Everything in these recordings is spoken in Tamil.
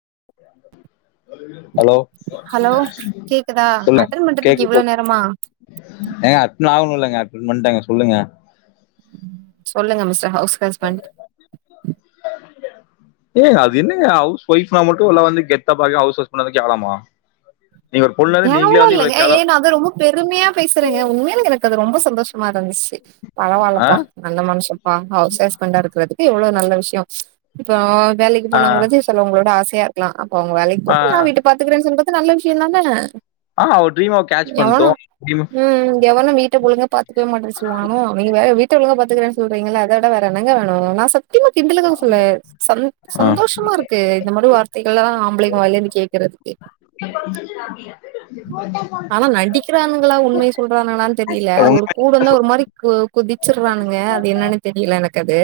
[unintelligible] ஹலோ ஹலோ கேக்குதா சொல்லு அட்டன் பண்றதுக்கு கேக்குது இவ்ளோ சொல் நேரமா ஏங்க அட்னு ஆவுணுல்லங்க அட்ன் பண்டாங்க சொல்லுங்க சொல்லுங்க மிஸ்டர் ஹவுஸ் ஹஸ்பண்ட் ஏ அது என்ன ஹவுஸ் ஒய்ஃப்னா மட்டு எல்லா வந்து கெத்த பாக ஹவுஸ் ஹஸ்பண்ட் வந்து கேவளமா கேவ்ள இல்ல ஏ ஏன்னு அத ரொம்ப பெருமையா பேசுறங்க உண்மைல எனக்கு அது ரொம்ப சந்தோஷமா இருந்துச்சு ஆ பரவால்லப்பா நல்ல மன்ஷம்ப்பா ஹவுஸ் ஹஸ்பண்டா இருக்கிறது எவ்ளோ நல்ல விஷ்யோ இப்போ வேலைக்கு ஆ போனாங்கிறது சிலவங்களோட ஆசையாருக்கலா அப் உங்க வேலைக்கு ஆ போட்டு நா வீட்ட பாத்துக்றேன் சொல்றது நல்ல விஷ்யந்தான ஆ அவ ட்ரீம்மவ கேட்ச் பண்ட்டு டீமு ம் எவனு வீட்ட ஒழுங்கா பாத்துக்கவே மாட்டேன் சொல்வா அவ நீ வேற வீட்ட ஒழுங்கா பாத்துக்கறன்னு சொல்றீங்கள அத விட வேற தனங்க வேணு நா சத்திமா கிண்டலுக்காக சொல்ல சந் ஆ சந்தோஷமாருக்கு இந்த மாரி வார்த் திகள்லாம் ஆம்பளைங்க வாய்லந்து கேக்குறதுக்கு சாப்டியா ஆனா நடிக்கிறானுங்களா உண்மைய சொல்றானங்ளான்னு தெரில உண்ம ஒரு கூடு வந்தா ஒரு மாரி கு குதிச்சிர்றானுங்க அது என்னனு தெரில எனக்கு அது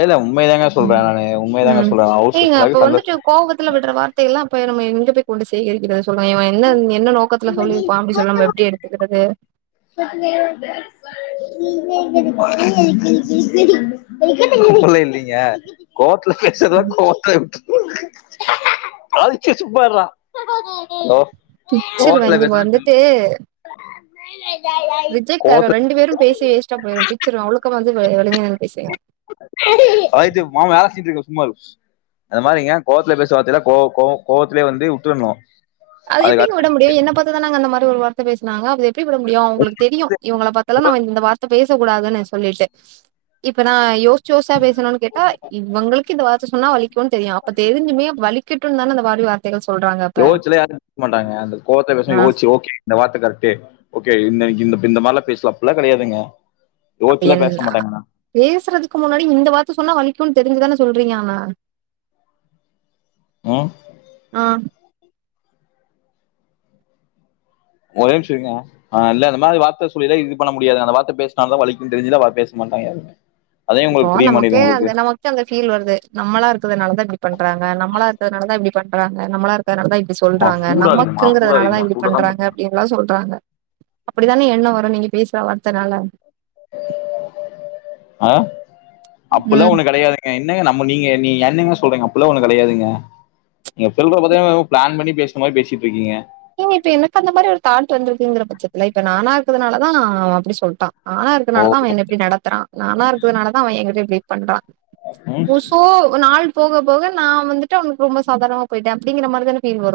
இல்ல உண்மையதாங்க சொல்றேன் நானு உண்மையதாங்க உம் சொல்றேன் ஹவுஸ் நீங்க அப்ப ஹஸ்பண்டாவே வந்துட்டு சந்தோஷ கோவத்துல விட் ட்ர வார்த்தைலாம் அப்ப நம்ம எங்கே போய் கொண்டு சேகரிக்ரது சொல்ல இவ என்ன இந் என்ன நோக்கத்துல சொல்லிருப்பா அப்டி சொல்ல நம்ம எப்டி எடுத்துக்கிறது [unintelligible] [unintelligible] அப்பில்லா இல்லிங்க கோவத் ல பேஷ்றதுலா கோவத்துல விட் [unintelligible] ஹலோ பிக்சர் கோவத்துல வாங்கி பேசுறது வந்துட்டு ரிஜக்ட்டாரு கோவத்துல ரெண்டு பேரு பேசி வேஸ்ட்டா போயிரு பிச்சிருவ ஒழுக்கமா வந்து வே ஒழுங்க நின்னு பேசுங்க சும்மாரு அந்த மாரிங்க கோவத்ல பேச வார்தைலா கோவ் கோவ் கோவத்திலியே வந்து வுட்ரணு அது எப்டிங்க விட முடியு என்ன பாத்துதானங்க அந்த மாரி ஒரு வார்த்த பேஸ்னாங்க அது எப் எப்டி விட முடியு அவுங்குளுக் தெரியு இவங்கள பாத்தாலா நாம இந்த வார்த்தை பேச கூடாதுன்னு சொல்லிட்டு இப்ப நா யோஸ்ச்சு யோசா பேசுணுனு கேட்டா இவுங்குளுக்கு இந்த வார்த்தை சொன்னா வலிக்குன் தெரியு அப்ப தெரிஞ்சுமே வலிக் க்கிட்டுன் தானே அந்த வாரி வார்த்தைகள் சொல்றாங்க அப்ப [inaudible] மாட்டாங்க அந்த கோவத்த பேசின ஆ யோச்சு ஓகே இந்த வார்த்த கரெக்ட்டு ஓகே இன்னைக்கு இந்த இந்த மாரிலா பேஸ்ல அப்டிலா கிடையாதுங்க அப்ப என் பேஸ்றதுக்கு முன்னாடி இந்த வார்த்த சொன்னா வலிக்குன் தெரிஞ்சுதானே சொல்றீங்க ஆனா ம் ஆஹ் ஒரே நிமிஷ்ஷ இருங்க அ இல்ல இந்த மாரி வார்த்த சொல்லிதா இது பண்ண முடியாது அந்த வார்த்த பேஸ்டான்லே வலிக்குன் தெரிஞ்சு தா அவ பேச மாட் பயந் இப்போ நமக்கே அந்த நமக்கு அந்த ஃபீல் வருது நம்மளா இருக்கறதுனாலதா இப்டி பண்றாங்க நம்மளா இருக்கறதுனாலதா இப்டி பண்றாங்க நம்மளா இருக்கிறதுனாலதா இப்டி மா சொல்றாங்க சூடாகுதுமா நமக்குங்கறதுனாலதா சூடாகுதுமா இப்டி சூடதான் பண்றாங்க அப்டின்லா சொல்றாங்க அப்டிதானே எண்ணோ வரு நீங்க பேசுற வார்த்தனால ஆஹ் அப்பில்லா ம் ஒண்ணு கிடையாதுங்க ஏ என்னங்க நம்ம நீங்க நீங் என்னங்க சொல்றீங்க அப்பிட்லா ஒண்ணு கெடையாதுங்க நீங்க சொல்றத பாத்த எனமோ ப்ளான் பண்ணி பேசுற மாரி பேசிட்ருக்கீங்க நீங்க இப்ப எனக்கு அந்த மாரி ஒரு தாட் வந்துருக்குங்கிற பட்சத்துல இப்ப நானா இருக்கறதுனாலதா அப்டி சொல்ட்டா நானா இருக்கனால ஓ தா அவ என்ன இப்டி நடத்துறா நானா இருக்கிறதுனாலதா அவ எங்கிட்ட இப்டி பண்றா ம் உ சோ நாள் போக போக நா வந்துட்டு அவனுக்கு ரொம்ப சாதாரணமா போயிட்டே அப்டிங்கிற மாரி தானே பீல் வரு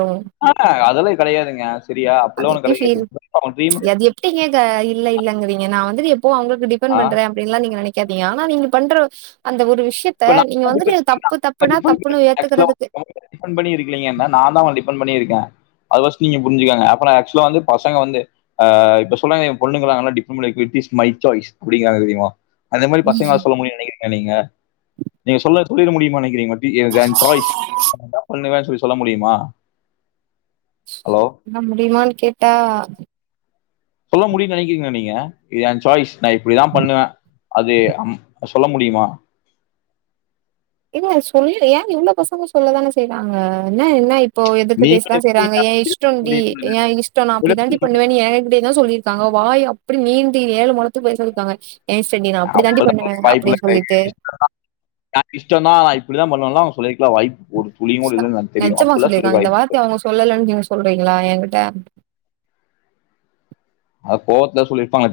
ஆஹ் அதெல்லா கெடையாதுங்க சேரியா அது அப்டில்லா ஒண்ணு எப்டி ஃபீல் கெடையாதுங்க அவ ட்ரீமு அது எப்படிங்க க இல்ல இல்லங்கறீங்க நா வந்தது எப்போ அவங்குளுக்கு டிபெண்ட் ஆ பண்றே அப்டின்லா நீங்க நினைக்காதீங்க ஆனா நீங்க பண்ற அந்த ஒரு விஷ் ஷ்யத்த இப்ப நான் நீங்க வந்துட்டு தப்பு தப்புனா தப்புன்னு ஏத்துக்குறதுக்கு டிஃபெண்ட் பண்ணி இருக்கிலீங்கன் தா நா தா உங்கள டிஃபெண்ட் பண்ணி இருக்கே அத ஃபர்ஸ்ட் நீங்க புரிஞ்சுங்க அப்றோ ஆக்சுவலா வந்து பசங்க வந்து ஹ இப்ப சொன்னாங்க எ பொண்ணுங்களா நல்லா [unintelligible] இட்ஸ் மை சாய்ஸ் அப்டிங்கறாங்க தெரியுமா அந்த மாரி பசங்களால் சொல்ல முடியுன் நினைக்கிறீங்கலா நீங்க நீங்க சொல்லர்து சொல்லிருக்க முடியுமா நினைக்கிறீங்க பீ ஹியர் தென் சாய்ஸ் அப்தா பண்ணுவேன் சொல்லி சொல்ல முடியுமா ஸ் சொ ஹலோ! சொன்ன முடியமானு கேட்டா சொல்ல முடியுன்னு நினைக்கிறீங்கலா நீங்க இது எ சாய்ஸ் நா இப்டிதா பண்ணுவே அதே அம் சொல்ல முடியுமா இல்ல சொல்லில ஏங் இவ்ளோ பசங்க சொல்லதானே செய்வாங்க என்ன என்ன இப் போ எதிர்த்து பேசதா நீங்களே செய்றாங்க விட்டீங்கன்னா ஏ இஷ்டோன்டி முடியுமாங்க? ஏ இஷ்டோ நா அப்டிதாண்டி பண்ணுவே எ கிட்டேயேதா சொல்லிருக்காங்க வாய் அப்டி நீண்டி ஏழு மொழத் த்து பொய் சொல்லிர்க்காங்க எ சேர்ட்டி நா அப்டி தாண்டி பண்ணுவே அப்பலாம் வாய்ப்பு அப்டின் சொல்லிட்டு இல்ல அப்டிதா பண்ணவாங் லா அவுங்க சொல்லிர்க்கலா வாய்ப் ஸ்தா நெஜமா சொல்லிருக்காங்க இந்த வாய்ப்பு இருக்கு வார்த்தைய அவுங்க சொல்லலேன் நீங்க சொல்றீங்களா எங்கிட்ட அத் கோவத்ல சொல்லிருப்பாங்க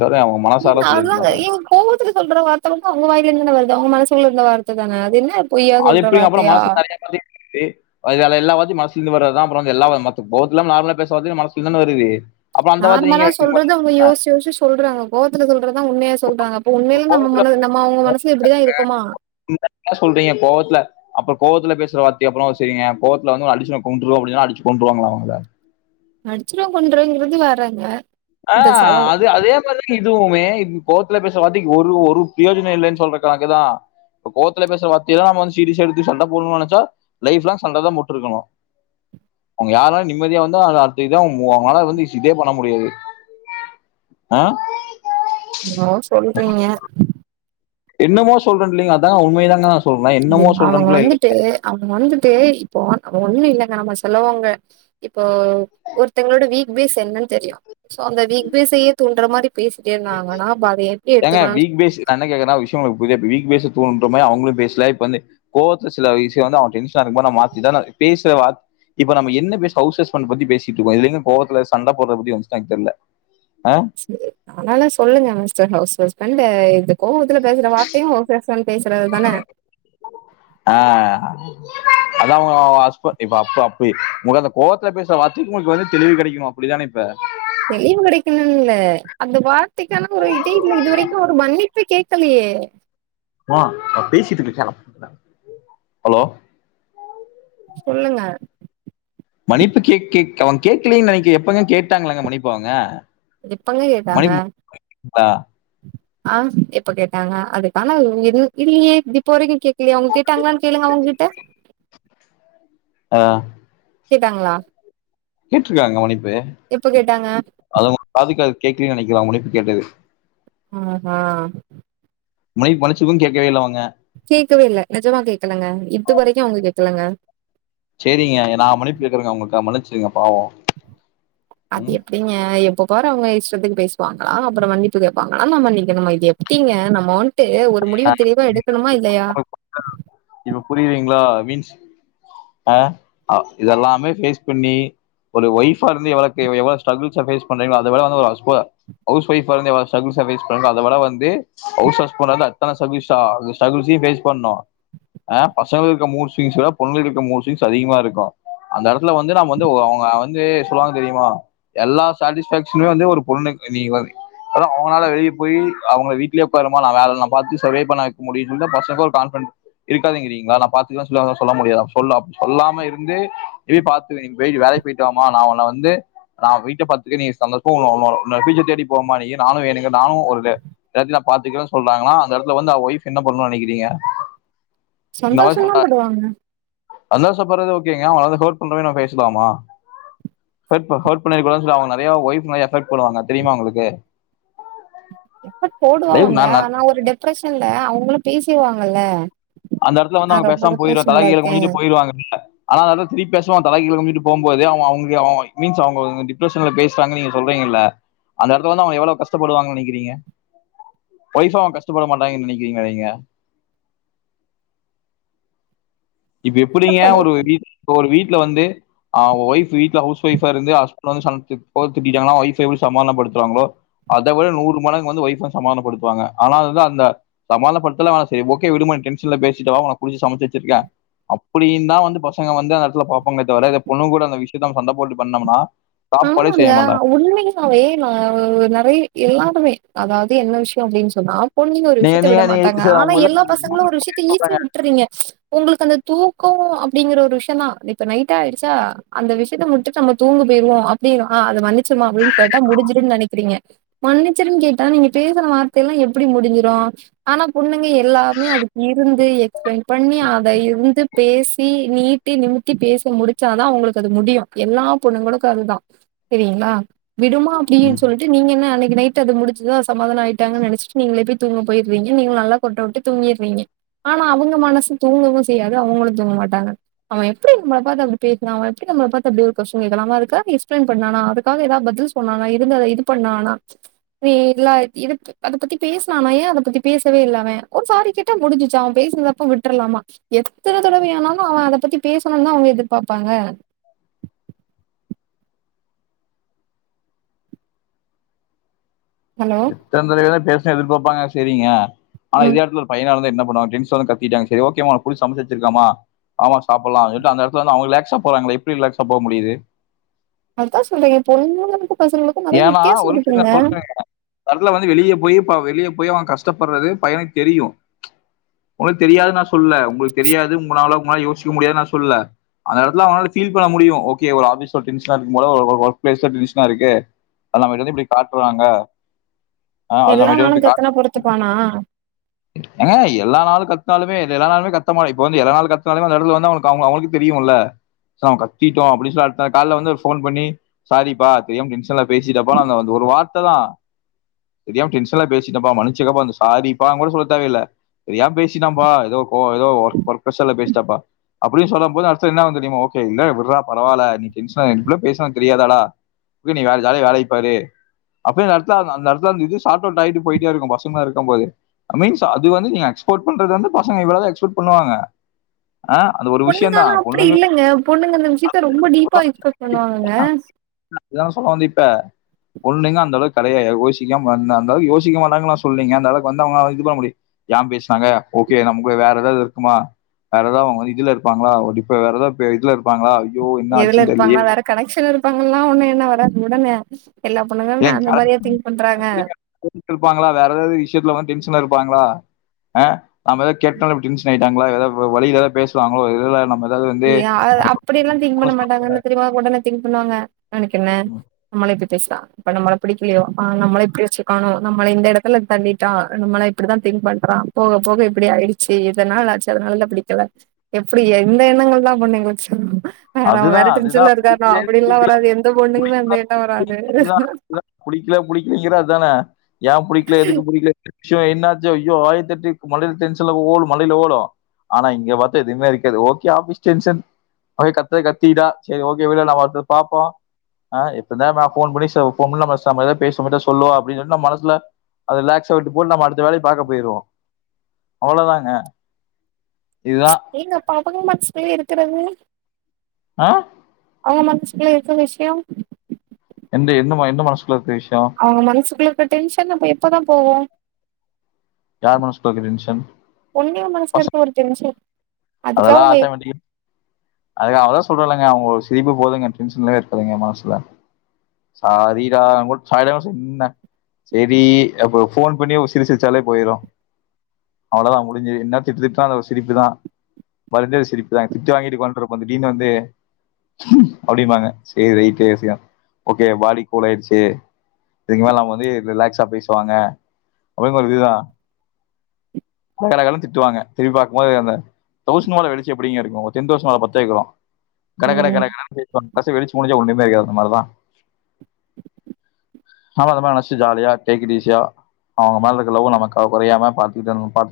ஏங்க அதாங்க ஏங் கோவத்துல சொல்ற வார்த்த அவுங்க வாயில இருந்துதானே வருது அவங்க மனசு லர்ந்த வார்த்த தானே அது என்ன பொய்யா அது சொல்ற எப்டிங்க அப்றோ வார்த்தையா? மனசு கரையா மாதிரி ஏ அது அதெல்லா வாத்தி மனசுல இருந்து வருதுதுதா அப்றோ வந்து எல்லா வந் மொத்த கோவத்தில்லாம நார்மலா பேசறதே மனசுல இருந்தானே வருது அப்புறம் அந்த வார்த்தை நார்மலா நீங்க எடுத்துக்க சொல்றது மாட்டீங்க அவுங்க யோஸ்ச்சு யோஸ்ச்சு சொல்றாங்க கோவத்துல சொல் றதுதா உண்மையா சொல்றாங்க அப்ப உண்மைல நம்ம கோவத்துல மேல நம்ம அவுங்க மனசுல இப்டிதா இருக்கோமா என்ன சொல்றீங்க கோவத்துல அப்புறம் கோவத்துல பேசற வார்த்தைய அப்பனா சரிங்க கோவத்துல வந்து உங்கள அடிச்சிருவே கொண்டுருவ அப்டின்னா அடிச்சு கொண்றுவாங்களா அவங்கள அடிச்சுட்றுவ கொண்றுவங்கறது வேர்றங்க ஆஹ் அது அதே மாரிதா இப் இதுவுமே இ கோவத்துல பேசுற வார்த்திக்கு ஒரு ஒரு பிரயோஜனம் இல்லைன்னு சொல்ற கணக்குதான் இப்ப கோத்துல பேசுறா வார்த்தயெல்லாம் நம்ம வந்து சீரிச எடுத்து சண்டை போடணும் நினைச்சா லைப்லாங் சண்டை தான் போட்டிருக்கணும் அவங்க யாராலும் நிம்மதியா வந்து அடுத்த இதான் அவங்களால வந்து இதே பண்ண முடியாது ஆ என்னமோ சொல்றீங்க என்னமோ சொல்றே இல்லீங்க அதா உண்மை தாங்கா சொ அவங்க வந்துட்டு அவங்க வந்துட்டு இப்போ ஒண்ணு இல்ல நம்ம சொல்லவோங்க இப்போ ஒருத்தங்களோட வீக் பேஸ் என்னன்னு தெரியு சோ அந்த வீக் பேஸ் செய்ய துன்ற மாரி பேசிட்டே இருந்தாங்கன்னா அப்ப அத எப்டி ஏங்க எடுத்துக்கணும்னு வீக் பேஸ் நா என்ன கேக்குறனா விஷயோ உங்களுக்கு புரியுதா வீக் பேஸ் துண்ற மாதிரி அவங்களு பேசல இப்ப வந்து கோவத்துல சில விஷயம் வந்து அவ டென்ஷனா நா மாத்தி தான பேசுற வர் இப்ப நம்ம என்ன பேச ஹவுஸ் ஹஸ்பண்ட பத்தி பேசிட்டு இருக்கோ இதுல எங்க கோவத்துல சண்ட போடுற பத்தி வந்துச்சுனு எனக்கு தெரில சரி அதனால சொல்லுங்க மிஸ்டர் ஹவுஸ் ஹஸ்பண்ட் இது கோபத்துல பேசுற வார்த்தையு ஹவுஸ் ஹஸ்பண்ட பேசுறது தான அ அதாங்க உங்க ஹஸ்பண்ட இப்ப அப்ப அப்ப உங்க அந்த கோவத்துல பேசுற வார்த்த உங்களுக்கு வந்து தெளிவு கிடைக்கணு அப்படிதான இப்ப தெளிவு கிடைக்கணும் இல்ல அந்த வார்த்தைக்கான ஒரு இதே இல் இது வரைக்கு ஒரு மன்னிப்பே கேட்க கலியே மா நா பேசிட்டு இருக்க ஹலோ சொல்லுங்க மன்னிப்பு கே கே அவங்க கேட்கலன்னு நினைக்க எப்பங்க கேட்டாங்களாங்க மன்னிப்பு அவங்க ஏப்பங்க கேட்டாங்க மன்னிப்பு ஆ, ஆ எப்ப கேட்டாங்க அதுக்கான இது இல்லையே இப்போ வரைக்கு கேட்கலையே அவங்க கேட்டாங்களான்னு கேளுங்க அவங்க கிட்ட ஆ கேட்டாங்களா கேட்டுருக்காங்க மன்னிப்பு எப்ப கேட்டாங்க அத பாது கா கேட்கலன்னு நினைக்கலா அவங்க மன்னிப்பு கேட்டது ஆ அ மை மன்ச்சுக்கோ கேட்கவே இல்ல அவங்க கேட்கவே இல்ல நிஜமா கேடக்கலங்க இது வரைக்கு அவங்க கேக்கலங்க சரிங்க நான் மன்னிப்பு கேட்கறேங்க அவங்களுக்கு மன்னிச்சிருங்க பாவம் அது ம் எப்படிங்க எப்போ ரு அவங்க இஷ்டத்துக்கு பேசுவாங்களா அப்புறம் மன்னிப்பு கேட்பாங்களா நா மணிக்கணுமா இது எப்படிங்க நா மான் ட்டு ஒரு முடிவு தெளிவா எடுக்கணுமா இல்லையா இப்ப புரியுவீங்களா மீன்ஸ் அ இதெல்லாமே பேஸ் பண்ணி ஒரு வைஃபா இருந்து எவளோ எவளோ ஸ்ட்ருக்ல்ஸ் பேஸ் பண்றீங்களோ அத விட ஒரு ஹஸ்ப ஹவுஸ் வைஃப்பா இருந்து எவளோ ஸ்ட்ருக்கிள்ஸ் ஃபேஸ் அத விட வந்து ஹவுஸ் ஹஸ்பண்ட இருந்து அத்தன ஸ்ட்ராக்ல்ஸ்சா ஸ்ட்ருக்கிள்ஸ் பேஸ் பண்ணும் ஆ பசங்களுக்கு மூட் ஸ்விங்கிங் வரு பொண்ணுகளுக்கு மூட் ஸ்விங்கிங்ஸ் அதிகமா இருக்கு அந்த இடத்துல வந்து நம் வந்து அவங்க வந்து சொல்லுவாங்க தெரியுமா எல்லா சாட்டிஸ ஃபக்ஷனுமே வந்து ஒரு பொண்ணு நீ வரி அப்பு அவங்களால வெளிய போய் அவங்க வீடலயே உட்காராம நா வேலலா பாத்து சர்வே பண்ண வக்க முடியும்ன்ன பசங்க ஒரு கான்பிடன் இருக்காகிதறீங்களா நா பாத்துக்கன்ன சொ சொல்ல முடியாது சொல்ல அப் சொல்லாம இருந்து எப்படி ப பா்த்த நீங்க போயிட்டு வேலைக்கு போயிட்டு வா மா நா உன்ன வந்து நா வீட்ட பாத்துக்க நீ சந்தோஷமா உ உன்னோட பியூச்சர் தேடி போமா நீ நானு எனங்க நானு ஒரு இடத்துல பாத்துக்கலனு சொல்றாங்கான அந்தடத்துல வந்த ஓய்ப் என்ன பண்ணும்னு நீனைக்கிறீங்க சந்தோஷம் தா படுவாங்க சந்தோஷ படுறது ஓகேங்க அவன ஹர்ட் பண்ணுற மாரி பேசலாமா ஹர்ட் பண்ணி ஹர்ட் பண்ணிருக்க கூடாது சொல்லி அவங்க நிறைய வைஃப் மாரி ஆஃபெக்ட் பண்ணுவாங்க தெரியுமா உங்களுக்கு எஃபெக்ட் லைஃப் போடுவாங்க நா நா ஆனா ஒரு டிப்ரஷன்ல அவங்களு பேசிவாங்கல்ல அந்த இடத்து வந்து அவங்க பேச போயிடுவார் தல கீழ இருக்கே குனிஜிட்டு போயிருவாங்க கீழ ஆனா அத திருப்பி பேசுவா தல கீழ வீட்டு போபோதே அவ அவங்க மீன்ஸ் அவங்க டிப்ரஷன்ல பேசுறாங்கு நீங்க சொல்றீங்கல்ல அந்த இடத்துல வந்து அவங்க எவ்வளவு கஷ்டப்படுவாங்கு நினைக்கிறீங்க ஓய்ஃபா அவ கஷ்டப்பட மாட்டாங்கன்னு நினைக்கிறீங்க நீங்க இப்ப எப்படிங்க கஷ்டப்படு ஒரு வீட் தோல் வீட் ல்ல வந்து ஆ ஒய்ஃப் வீட்டுல ஹவுஸ்வைவ்வா இருந்து ஹஸ்பன்ட் சமச்ச சோரு துப்பிடங்கண்ணா ஒய்ஃப் எப்படி சமப்படுத்த பாங்களோ அத விட நூறு மடங்கு வந்து ஒய்ஃப்அ சமாதப்படுத்துவாங்க ஆனா அது அந்த சமாதானப்படுத்தலா சேரி ஓகே விடும்மா நீ டென் சில பேசிட்டு வாமா நா குழிச்சி சமச்சு வச்சிருக்கே அப்படின்னா வந்து பசங்க வந்து அந்தடத்துல பாப்பாங்களே தவர இத பொண்ணுகளோட அந்த விஷயத்தான் சண்ட போட்டு பண்ணோம்னா சாப்பாடே ஆமாங்க செய்ய மாட்டாங்க. உண்மையாவே நா நிறைய எல்லாருமே அதாவது என்ன விஷயோ அப்படினு சொன்னா பொண்ணுங்க ஒரு நீங்க விஷயத்த நீங்க விட நீங்க மாட்டாங்க சரி ஆனா உங்க எல்லா பசங்களு ஒரு விஷயத்த ஈஸியா விற்றுவிங்க உங்களுக்கு அந்த தூக்கோ இது ஒரு விஷயம்தா இப்ப நைட்டாயிடுச்சா அந்த விஷயத்த முட்டுச்சு நம்ம தூங்கு தெரியூ அப்டி அ அத மணிச்சுடலா அப்டின்னு கேட்ட முடிஞ்சிடுன்னு நெனைக்குறிங்க மணிச்சிருன்னு கேட்ட நீங்க பேசலா வார்த்தல்லாம் எப்டி முடிஞ்சிரோ ஆனா பொண்ணுங்க எல்லாருமே அதுக்குருந்து எக்ஸ்பிளைன் பண்ணி அத இருந்து பேசி நீட்டி நிமித்தி பேச முடிச்சாதா உங்களுக்கு அது முடியும் எல்லா பொண்ணங்களுக் ப்பதுதா செரிங்களா விடுமாப்படின்னு சொல்லிட்டு நீங்க என்ன அன்னைக்கு நைட் அது முடிச்சுதா சாமதானோ ஆயிட்டாங்கனு நினைச்ட்டு நீங்களப்படி தூங்க போயிருவிங்க நீங்க நல்லா கொறட்டட்டு தூங்கிருவிங்க ஆனா அவங்க மனசு தூங்கவே செய்யாது அவங்களு தூங்க ட்டாங்க அவன் எப்டி நம்ம அப்பாட்ட அப்டி கேக்கலா அவன் எப்டி நம்ம அப்பாட்ட அப்டி ஒரு ஃகொஷின் கேக்கலா வேற க்காக எக்ஸ்பிளைன் பண்ணானா அதுக்காக ஏதாவ பதில் சொன்னானா இருந்த இது பண்ணானா நீ இல்லா இத அத பத்தி பேசலாமே ஏன் அத பத்தி பேசவே இல்ல அவன் ஒரு சாரி கேட்டா முடிஞ்சிச்சு அவன் பே ந்தப்ப விட்ரலாமா எத்தன தடவையானாலும் அவன் அத பத்தி பேசணுன்னுதா அவங்க எதிர்பாப்பாங்க ஹலோ எத்தன தடவையா பேச எதிர்பாப்பாங்க செரிங்க ஆனா ம் இதே இடத்துல ஒரு பையனாருந்தா என்ன நா அப்டின்னு சொன்னே கத்திடாங்க செரி ஓகேமா உனக்கு புடிச்ச சமச்சி வெச்சிருக்கமா வாமா சாப்பல்லா சொல்ட்டு அந்த இடத்துலந்து அவங்க ரிலாக்ஸா போறங்களே எப்படி ரிலாக்ஸா போக முடியுது அத்தான் சொல்றே ஏன் பொண்ணங்களுக்கு பசங்களுக்கு நெறையா வித்தியாசோ இருக்குங்க கடசில வந்து வெளிய போய் ப வெளிய போய் அவன் கஷ்டப்படறது பயனுக்கு தெரியு உங்களுக்கு தெரியாதுனு நா சொல்ல உங்களுக்கு தெரியாது உங்கனாலவுமாறி யோசிக்கவு முடியாது நா சொல்ல அந்த இடத்துல அவங்கனால ஃபீல் பண்ணமுடியும் ஓகே ஒரு ஆபீஸ்ல டென்ஷனா இருக்கு போல ஒரு ஒர்க் பிளேஸ்ல டிராடிஷன்னா இருக்கு தல் நம்ம கிட்டருந்து இப்டி காற்றாங்க ஆ அது எல்லா நமக்கிட்டையே நானு கொண்டுபோய் கத்துனா காட்டுவா பொறுத்துப்பானா ஏங்க எல்லா நாளு கத் இருந்தாலுமே எல்லா நாளுமே கத்தமா இப்ப வந்து எதனால கத்தனாலுமே அந்த இடத்துல வந்து அவங்க அவங்க அவங்களுக்கு தெரியுல்ல ச கத்திட்டோ அப்டி சாட்ட கால வந்து ஒரு போன் பண்ணி சாரிபா தெரியாம டென்ஷன்ல பேசிட்டப்ப அந்த வ ஒரு ஒரு வார்த்த தா தெரியாம டென்ஷன்ல பேசிடபா மனிச்சிகப்பா ந்த சாரிப்பா கூட சொல்ல தேவைல்லா தெரியாம பேசிட்டாப்பா ஏதோ கோ ஏதோ ஒர்க் பற்பசல பேசிட்டாப்பா அப்படினு சொல்லுபோது அடுத்தது என்னாவு தெரியுமா ஓகே இல்ல விட்றா பரவால நீ டென்ஷனா இப்பல்லா பேசுனா தெரியாதாடா ம்பி நீ வேற ஜாலியா வேலைய பாரு அப்டின்ற அர்த்த ந்த அந்த இடத்துல அந்த இது சார்ட் அவுட் ஆயிட்டு போயிட்டே இருக்குபா சும்மா இருக்குபோது அமீன்ஸ் அது வந்து நீங்க எக்ஸ்போர்ட் பண்றது வந்து பசங்கல்லா எக்ஸ்பட் பண்ணுவாங்க ஆ, அது ஒரு விஷயம் தான் பொண்ணுங்காலா அப்படி பொண்ணுங்களுக்கு இல்லங்க பொண்ணுங்க இந்த விஷயத்த ரொம்ப டீப்பா எக்ஸ்பெக்ட் பண்ணுவாங்கங்க அதுதா சொல்லவந்த பொண்ணுங்க அந்த அளவுக் கடைய யோசிக்காம வந்த அந்தளவு யோசிக்க மாட்டாங்கான்னு நா சொல்லிங்க அந்த அளவுக் வந்துவங்க இது பண்ண முடியு ஏன் பேசுனாங்க ஓகே நமக்குள்ள வேற ஏதாவது இருக்குமா வேற ஏதாவதுவங்க வந்து இதுல இருப்பாங்களா ஒரு டிப்பு வேற ஏதாவது இதுல இருப்பாங்களா ஐயோ என்ன எதுல ஆச்சுன்னு தெரியலையே இருப்பாங்களா வேற கனெக்ஷன்னிருப்பாங்கல்லா ஒண்ணு என்ன வேல உடனே எல்லா ஏலே பொண்ணுங்களு அந்த மாரியா திங்க் பண்றாங்க [unintelligible] வேற ஏதாவது விஷயத்துல வந்து டென்ஷனா இருப்பாங்களா நாம்ப ஏதோ கேட்டொன்னு டென்ஷனாயிட் எங்களயதா வழியில எத பேசுவாங்களோ விடுடா நம்ப அப்படியல்லா திங்க் பண்ண மாட்டாங்கன்ன தெரியுமா மொதல்ல திங்க் பண்ணுவாங்க உனக்குன்ன நம்மள இ லேசா நம்மள பிடிக்கலயோ ஆ நம்மள இப்டி வச்சிக்கனோ நம்மள இந்த இடத்துல தள்ளிட்டா நம்மள இப்படிதா ங் பண்றான் போக போக இப்படி ஆயடுச்சு இதனாலாச்சு அதனால பிடிக்கல எப்படி எ எண்ணங்கள்தா பண்ணி போச்சு வேற அவ வேற அதுதான் அதுதான் டென்சன்ல இருக்காருண்ணா பிடிக்கல அப்டில்லா பிடிக்கல வராது எந்த பொண்ணுக்குமே அந்த எண்ண வராது வீட்ல புடிக்கிலங்க அதான ஏ புடிக்கல எதுக்கு புடிக்கல என்ன விஷ்யோ என்னாச்சோ ஐயோ ஆயிரத்தெட்டு மண்டைல டென்ஷன்ல ஓடு மண்டைல ஓடு ஆனா இங்க வந்தா எதுமே இருக்காது ஓகே ஆஃபீஸ் டென்ஷன் அவ கத்தற கத்திட்டா செரி ஓகே விடு நா வந்து பாப்போ ஆ இப்பதா நா ஃபோன் பண்ணி ச போம்போது நம்ம சமாதாமா பேசமாட்டா சொல்லுவோ அப்டின்னு நா மனசுல அது ரிலாக்ஸா விட்டுப் போட்டு நம்ம அடுத்த வேலைய பாக்கப் போயிருவோ அவ்ளோதாங்க எங்க அப்பாக்கு மனசுக்குள்ளே இருக்கிறது ஆ அவுங்க மனசுக்குள்ள இருக்க விஷ்யம் எந்த என்னம்மா எந்த மனசு அவுங்க மனசுக்குள்ள இருக்க டென்ஷன் அப்ப எப்பதா போவு யார் மனசுக்குள்ள இருக்க டென்ஷன் பொண்ணுங்க மனசுல பசக் இருக்க ஒரு டென்ஷன் அதுக்காக அதெல்லா அவங்க ஆட்டோமேட்டிக்கா அதுக்காகதா சொல்றேல்லங்க அவுங்களோட சிரிப்பு போதுங்க டென்ஷன்லே இருக்காதுங்க மனசுல சாரிடா நா கூட் ஃபைனலா சொன்ன செரி அப்ற ஃபோன் பண்ணி ஒரு சிரி சிரிச்சாலே போயிரு அவ்ளோதா முடிஞ்சுது என்ன திட் திட்னாலு ஒரு சிரிப்புதா வழிஞ்ச சிரிப்புதா திட்டு வாங்கிட்டு கொ அப்ற அப்ப திடீர்னு வந்து அப்டிம்பாங்க சேரி ரைட்டு செய் ஓகே பாடி கூல் ஆயிடுச்சு இதுக்கு மேல நம்ம வந்து ரிலாக்ஸா பேசுவாங்க அப்டிங்கிற ஒரு இதுதா கலகலன்னு திட்டுவாங்க திரும்பி பாக்கும் போது அந்த தௌசண்ட் வாலா வெடிச்சா எப்டிங்க இருக்கு டென் தௌசண்ட் வாலா பாத் திருக்குறோ ம் கறகறகறன்னு பேசுவாங்க லாஸ்ட்டா வெடிச்சு முடிஞ்சா ஒன்னுமே இருக்காது அந்த மாரிதா நானும் அது மாரி நெனச்சிட்டு ஜாலியா டேக் இட் ஈஸியா அவுங்க மேல இருக்க லவ்வ நம்ம க கொறையாம பாத்துக்கனு பாத்து